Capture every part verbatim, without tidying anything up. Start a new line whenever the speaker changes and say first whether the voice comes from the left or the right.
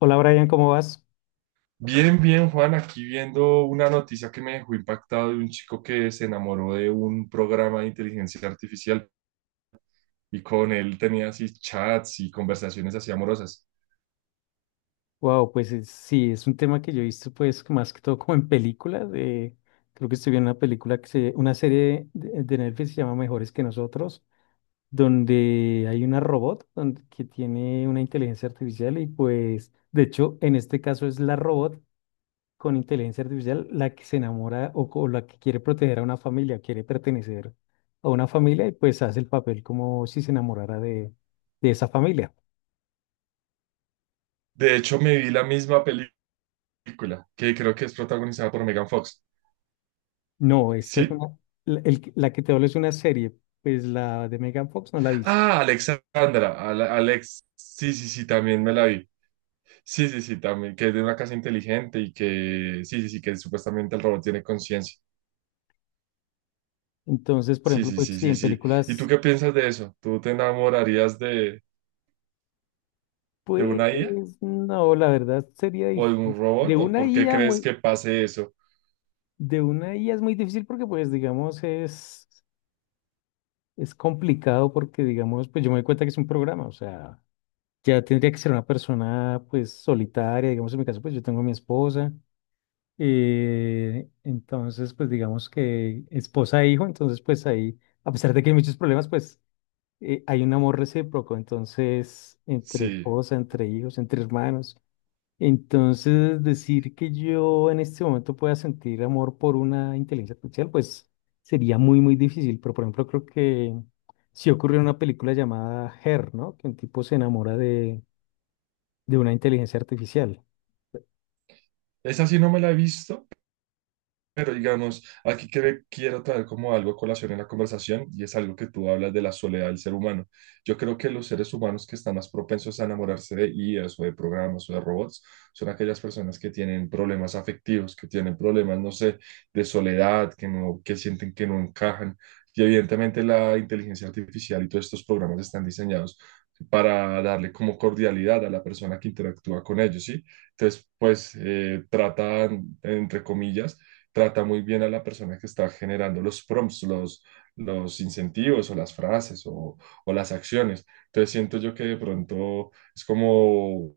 left: Hola Brian, ¿cómo vas?
right: Bien, bien, Juan, aquí viendo una noticia que me dejó impactado de un chico que se enamoró de un programa de inteligencia artificial y con él tenía así chats y conversaciones así amorosas.
left: Wow, pues es- sí, es un tema que yo he visto pues que más que todo como en películas. eh, Creo que estoy viendo una película que se, una serie de, de Netflix que se llama Mejores que nosotros, donde hay una robot donde- que tiene una inteligencia artificial y pues de hecho en este caso es la robot con inteligencia artificial la que se enamora o, o la que quiere proteger a una familia, quiere pertenecer a una familia y pues hace el papel como si se enamorara de de esa familia.
right: De hecho, me vi la misma película, que creo que es protagonizada por Megan Fox.
left: No, esta es
right: ¿Sí?
left: una, la, el- la que te hablo es una serie, pues la de Megan Fox no la he visto.
right: Ah, Alexandra, Ale- Alex, sí, sí, sí, también me la vi. Sí, sí, sí, también, que es de una casa inteligente y que, sí, sí, sí, que supuestamente el robot tiene conciencia.
left: Entonces, por
right: Sí,
left: ejemplo,
right: sí,
left: pues
right: sí,
left: sí,
right: sí,
left: en
right: sí. ¿Y tú
left: películas,
right: qué piensas de eso? ¿Tú te enamorarías de, de
left: pues
right: una I A
left: no, la verdad sería
right: o de
left: difícil.
right: un robot? ¿O
left: De
right: por
left: una
right: qué
left: IA
right: crees
left: muy,
right: que pase eso?
left: De una I A es muy difícil porque pues digamos es, es complicado porque digamos, pues yo me doy cuenta que es un programa, o sea, ya tendría que ser una persona pues solitaria, digamos en mi caso pues yo tengo a mi esposa. Eh, entonces, pues digamos que esposa e hijo, entonces pues ahí, a pesar de que hay muchos problemas, pues eh, hay un amor recíproco, entonces entre
right: Sí,
left: esposa, entre hijos, entre hermanos. Entonces, decir que yo en este momento pueda sentir amor por una inteligencia artificial, pues sería muy, muy difícil, pero por ejemplo creo que sí ocurrió en una película llamada Her, ¿no? Que un tipo se enamora de, de una inteligencia artificial.
right: esa sí no me la he visto. Pero digamos, aquí que ve- quiero traer como algo a colación en la conversación, y es algo que tú hablas de la soledad del ser humano. Yo creo que los seres humanos que están más propensos a enamorarse de I As o de programas o de robots son aquellas personas que tienen problemas afectivos, que tienen problemas, no sé, de soledad, que no, que sienten que no encajan. Y evidentemente la inteligencia artificial y todos estos programas están diseñados para darle como cordialidad a la persona que interactúa con ellos, ¿sí? Entonces, pues eh, tratan, entre comillas, trata muy bien a la persona que está generando los prompts, los, los incentivos o las frases o, o las acciones. Entonces siento yo que de pronto es como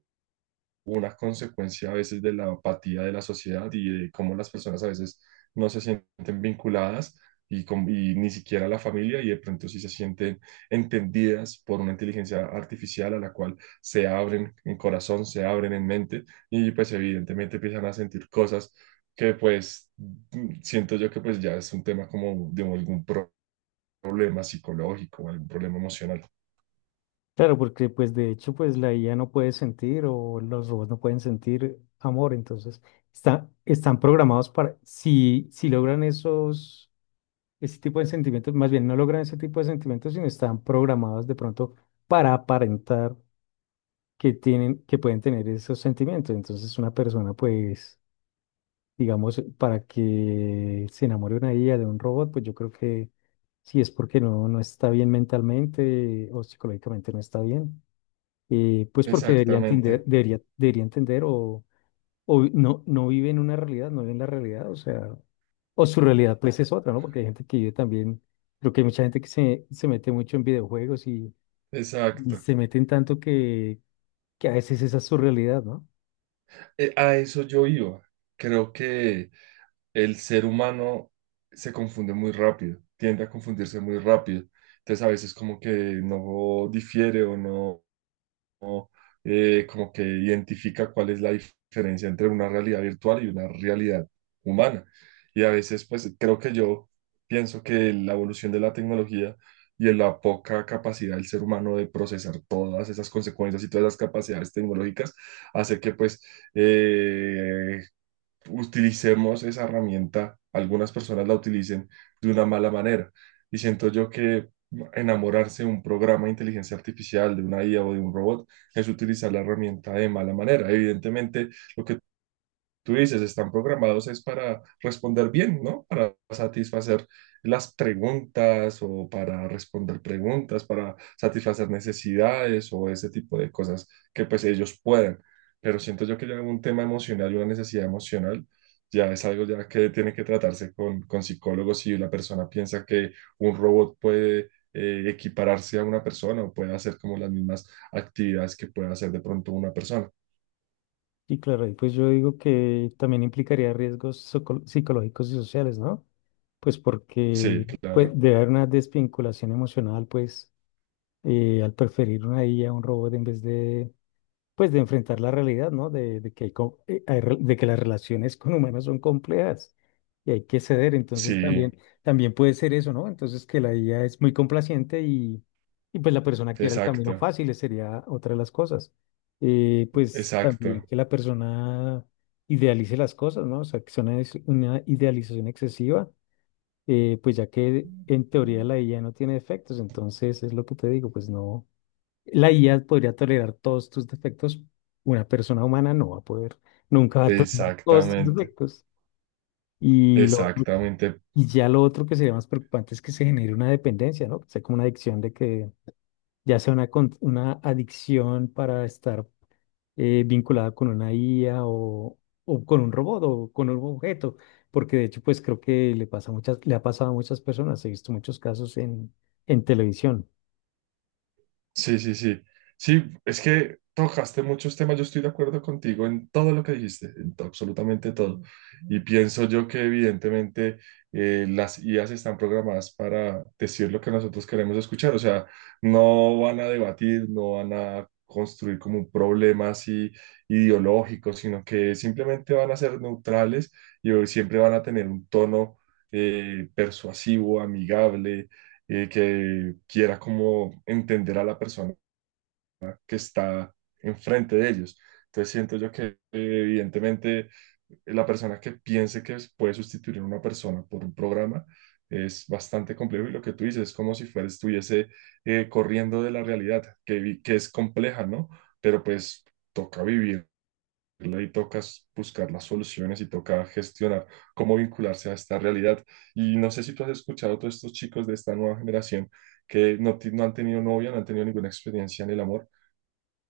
right: una consecuencia a veces de la apatía de la sociedad y de cómo las personas a veces no se sienten vinculadas y, con- y ni siquiera la familia, y de pronto sí se sienten entendidas por una inteligencia artificial a la cual se abren en corazón, se abren en mente, y pues evidentemente empiezan a sentir cosas que pues mm, siento yo que pues ya es un tema como de algún pro- problema psicológico, algún problema emocional.
left: Claro, porque pues de hecho pues la I A no puede sentir o los robots no pueden sentir amor, entonces está- están programados para, si, si logran esos, ese tipo de sentimientos, más bien no logran ese tipo de sentimientos, sino están programados de pronto para aparentar que tienen, que pueden tener esos sentimientos. Entonces, una persona, pues, digamos, para que se enamore una I A de un robot, pues yo creo que si es porque no, no está bien mentalmente o psicológicamente no está bien, eh, pues porque debería
right: Exactamente,
left: entender, debería, debería entender o, o vi- no, no vive en una realidad, no vive en la realidad, o sea, o su realidad pues es otra, ¿no? Porque hay gente que vive también, creo que hay mucha gente que se, se mete mucho en videojuegos y, y
right: exacto.
left: se meten tanto que, que a veces esa es su realidad, ¿no?
right: Eh, a eso yo iba. Creo que el ser humano se confunde muy rápido, tiende a confundirse muy rápido. Entonces a veces como que no difiere o no eh, como que identifica cuál es la diferencia entre una realidad virtual y una realidad humana. Y a veces pues creo que yo pienso que la evolución de la tecnología y en la poca capacidad del ser humano de procesar todas esas consecuencias y todas las capacidades tecnológicas hace que pues eh, utilicemos esa herramienta, algunas personas la utilicen de una mala manera. Y siento yo que enamorarse de un programa de inteligencia artificial, de una I A o de un robot, es utilizar la herramienta de mala manera. Evidentemente, lo que tú dices, están programados es para responder bien, ¿no? Para satisfacer las preguntas o para responder preguntas, para satisfacer necesidades o ese tipo de cosas que pues ellos pueden. Pero siento yo que ya un tema emocional y una necesidad emocional ya es algo ya que tiene que tratarse con, con psicólogos si la persona piensa que un robot puede... eh, equipararse a una persona o puede hacer como las mismas actividades que puede hacer de pronto una persona.
left: Y claro, y pues yo digo que también implicaría riesgos soco- psicológicos y sociales, ¿no? Pues porque
right: Sí,
left: pues,
right: claro.
left: debe haber una desvinculación emocional, pues, eh, al preferir una IA a a un robot en vez de pues de enfrentar la realidad, ¿no? De, de que hay, co- eh, hay re- de que las relaciones con humanos son complejas y hay que ceder. Entonces
right: Sí.
left: también, también puede ser eso, ¿no? Entonces que la I A es muy complaciente y, y pues la persona quiera el camino
right: Exacto,
left: fácil, esa sería otra de las cosas. Eh, pues también
right: exacto,
left: que la persona idealice las cosas, ¿no? O sea, que sea una, es- una idealización excesiva, eh, pues ya que en teoría la I A no tiene efectos, entonces es lo que te digo, pues no. La I A podría tolerar todos tus defectos. Una persona humana no va a poder, nunca va a tolerar todos tus
right: exactamente,
left: defectos. Y, lo otro-
right: exactamente.
left: y ya lo otro que sería más preocupante es que se genere una dependencia, ¿no? Que sea como una adicción de que ya sea una, con- una adicción para estar eh, vinculada con una I A o, o con un robot o con un objeto. Porque de hecho, pues creo que le pasa a muchas, le ha pasado a muchas personas. He visto muchos casos en, en televisión.
right: Sí, sí, sí. Sí, es que tocaste muchos temas. Yo estoy de acuerdo contigo en todo lo que dijiste, en to- absolutamente todo. Y pienso yo que evidentemente eh, las I As están programadas para decir lo que nosotros queremos escuchar. O sea, no van a debatir, no van a construir como un problema así ideológico, sino que simplemente van a ser neutrales y siempre van a tener un tono eh, persuasivo, amigable, y que quiera como entender a la persona que está enfrente de ellos. Entonces siento yo que eh, evidentemente la persona que piense que puede sustituir a una persona por un programa es bastante complejo, y lo que tú dices es como si fuera, estuviese eh, corriendo de la realidad, que, vi- que es compleja, ¿no? Pero pues toca vivir y toca buscar las soluciones y toca gestionar cómo vincularse a esta realidad. Y no sé si tú has escuchado a todos estos chicos de esta nueva generación que no, ti- no han tenido novia, no han tenido ninguna experiencia en el amor,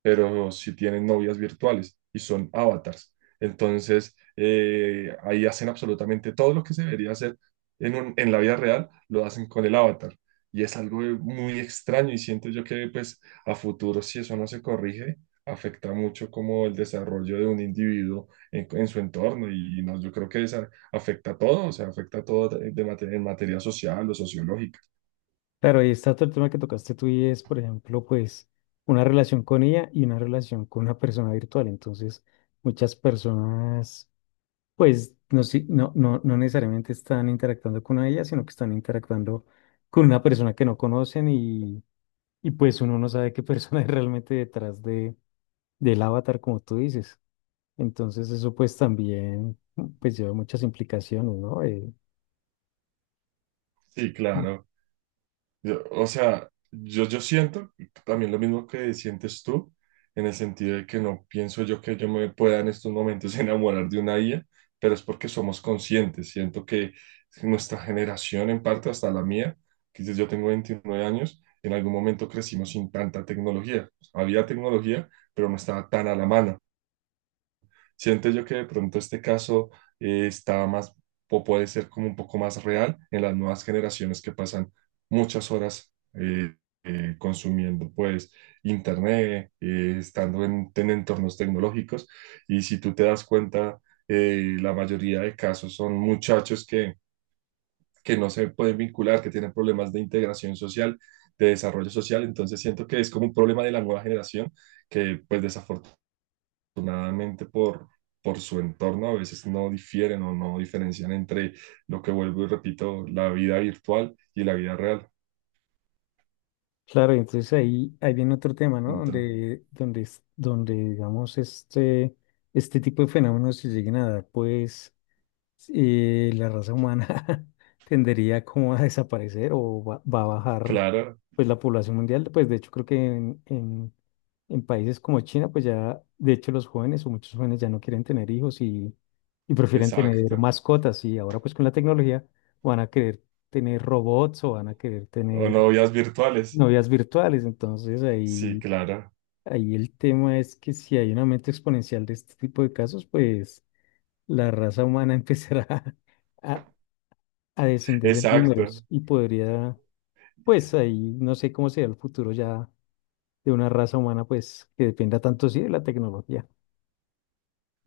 right: pero sí tienen novias virtuales y son avatars. Entonces, eh, ahí hacen absolutamente todo lo que se debería hacer en, un- en la vida real, lo hacen con el avatar. Y es algo muy extraño, y siento yo que pues a futuro, si eso no se corrige, afecta mucho como el desarrollo de un individuo en, en su entorno, y no, yo creo que esa afecta a todo, o sea, afecta a todo de mate- en materia social o sociológica.
left: Claro, y está todo el tema que tocaste tú y es, por ejemplo, pues una relación con ella y una relación con una persona virtual. Entonces, muchas personas, pues, no, si- no, no, no necesariamente están interactuando con ella, sino que están interactuando con una persona que no conocen y, y pues uno no sabe qué persona es realmente detrás de, del avatar, como tú dices. Entonces, eso pues también, pues, lleva muchas implicaciones, ¿no? Eh,
right: Sí, claro. Yo- o sea, yo, yo siento también lo mismo que sientes tú, en el sentido de que no pienso yo que yo me pueda en estos momentos enamorar de una I A, pero es porque somos conscientes. Siento que nuestra generación, en parte hasta la mía, que yo yo tengo veintinueve años, en algún momento crecimos sin tanta tecnología. Había tecnología, pero no estaba tan a la mano. Siento yo que de pronto este caso eh, está más o puede ser como un poco más real en las nuevas generaciones que pasan muchas horas eh, eh, consumiendo pues internet, eh, estando en, en entornos tecnológicos. Y si tú te das cuenta, eh, la mayoría de casos son muchachos que, que no se pueden vincular, que tienen problemas de integración social, de desarrollo social. Entonces siento que es como un problema de la nueva generación que pues desafortunadamente afortunadamente por, por su entorno, a veces no difieren o no diferencian entre lo que vuelvo y repito, la vida virtual y la vida real.
left: claro, entonces ahí, ahí viene otro tema, ¿no?
right: Entonces,
left: Donde, donde, es- donde digamos, este, este tipo de fenómenos se lleguen a dar, pues eh, la raza humana tendería como a desaparecer o va, va a bajar,
right: claro,
left: pues la población mundial. Pues de hecho creo que en, en, en países como China, pues ya, de hecho los jóvenes o muchos jóvenes ya no quieren tener hijos y, y prefieren tener
right: exacto.
left: mascotas y ahora pues con la tecnología van a querer tener robots o van a querer
right: O
left: tener
right: novias virtuales.
left: novias virtuales. Entonces
right: Sí,
left: ahí,
right: claro,
left: ahí el tema es que si hay un aumento exponencial de este tipo de casos, pues la raza humana empezará a, a descender en
right: exacto.
left: números y podría, pues ahí no sé cómo será el futuro ya de una raza humana, pues que dependa tanto sí de la tecnología.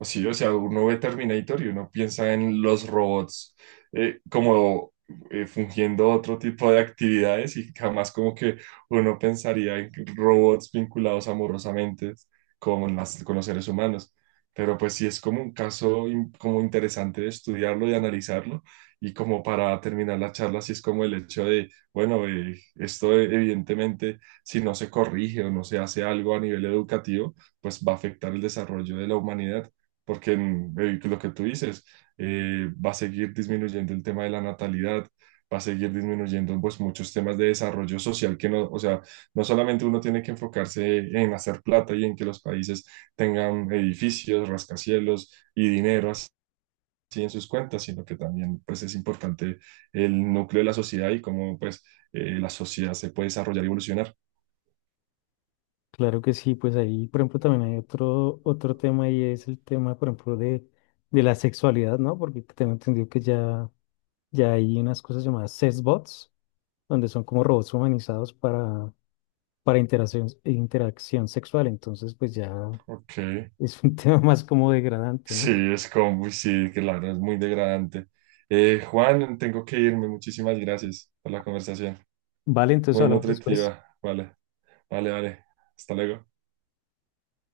right: Sí, o sea, uno ve Terminator y uno piensa en los robots eh, como eh, fungiendo otro tipo de actividades, y jamás como que uno pensaría en robots vinculados amorosamente con las, con los seres humanos. Pero pues sí es como un caso in- como interesante de estudiarlo y analizarlo. Y como para terminar la charla, sí es como el hecho de, bueno, eh, esto evidentemente, si no se corrige o no se hace algo a nivel educativo, pues va a afectar el desarrollo de la humanidad porque en- eh, lo que tú dices, eh, va a seguir disminuyendo el tema de la natalidad, va a seguir disminuyendo pues muchos temas de desarrollo social que no, o sea, no solamente uno tiene que enfocarse en hacer plata y en que los países tengan edificios, rascacielos y dinero así en sus cuentas, sino que también pues es importante el núcleo de la sociedad y cómo pues eh, la sociedad se puede desarrollar y evolucionar.
left: Claro que sí, pues ahí, por ejemplo, también hay otro, otro tema y es el tema, por ejemplo, de, de la sexualidad, ¿no? Porque tengo entendido que ya, ya hay unas cosas llamadas sexbots donde son como robots humanizados para, para interacción, interacción sexual. Entonces, pues ya
right: Ok.
left: es un tema más como degradante,
right: Sí,
left: ¿no?
right: es como, uy, sí, claro, es muy degradante. Eh, Juan, tengo que irme. Muchísimas gracias por la conversación.
left: Vale, entonces
right: Muy
left: hablamos después.
right: nutritiva. Vale, vale, vale. Hasta luego.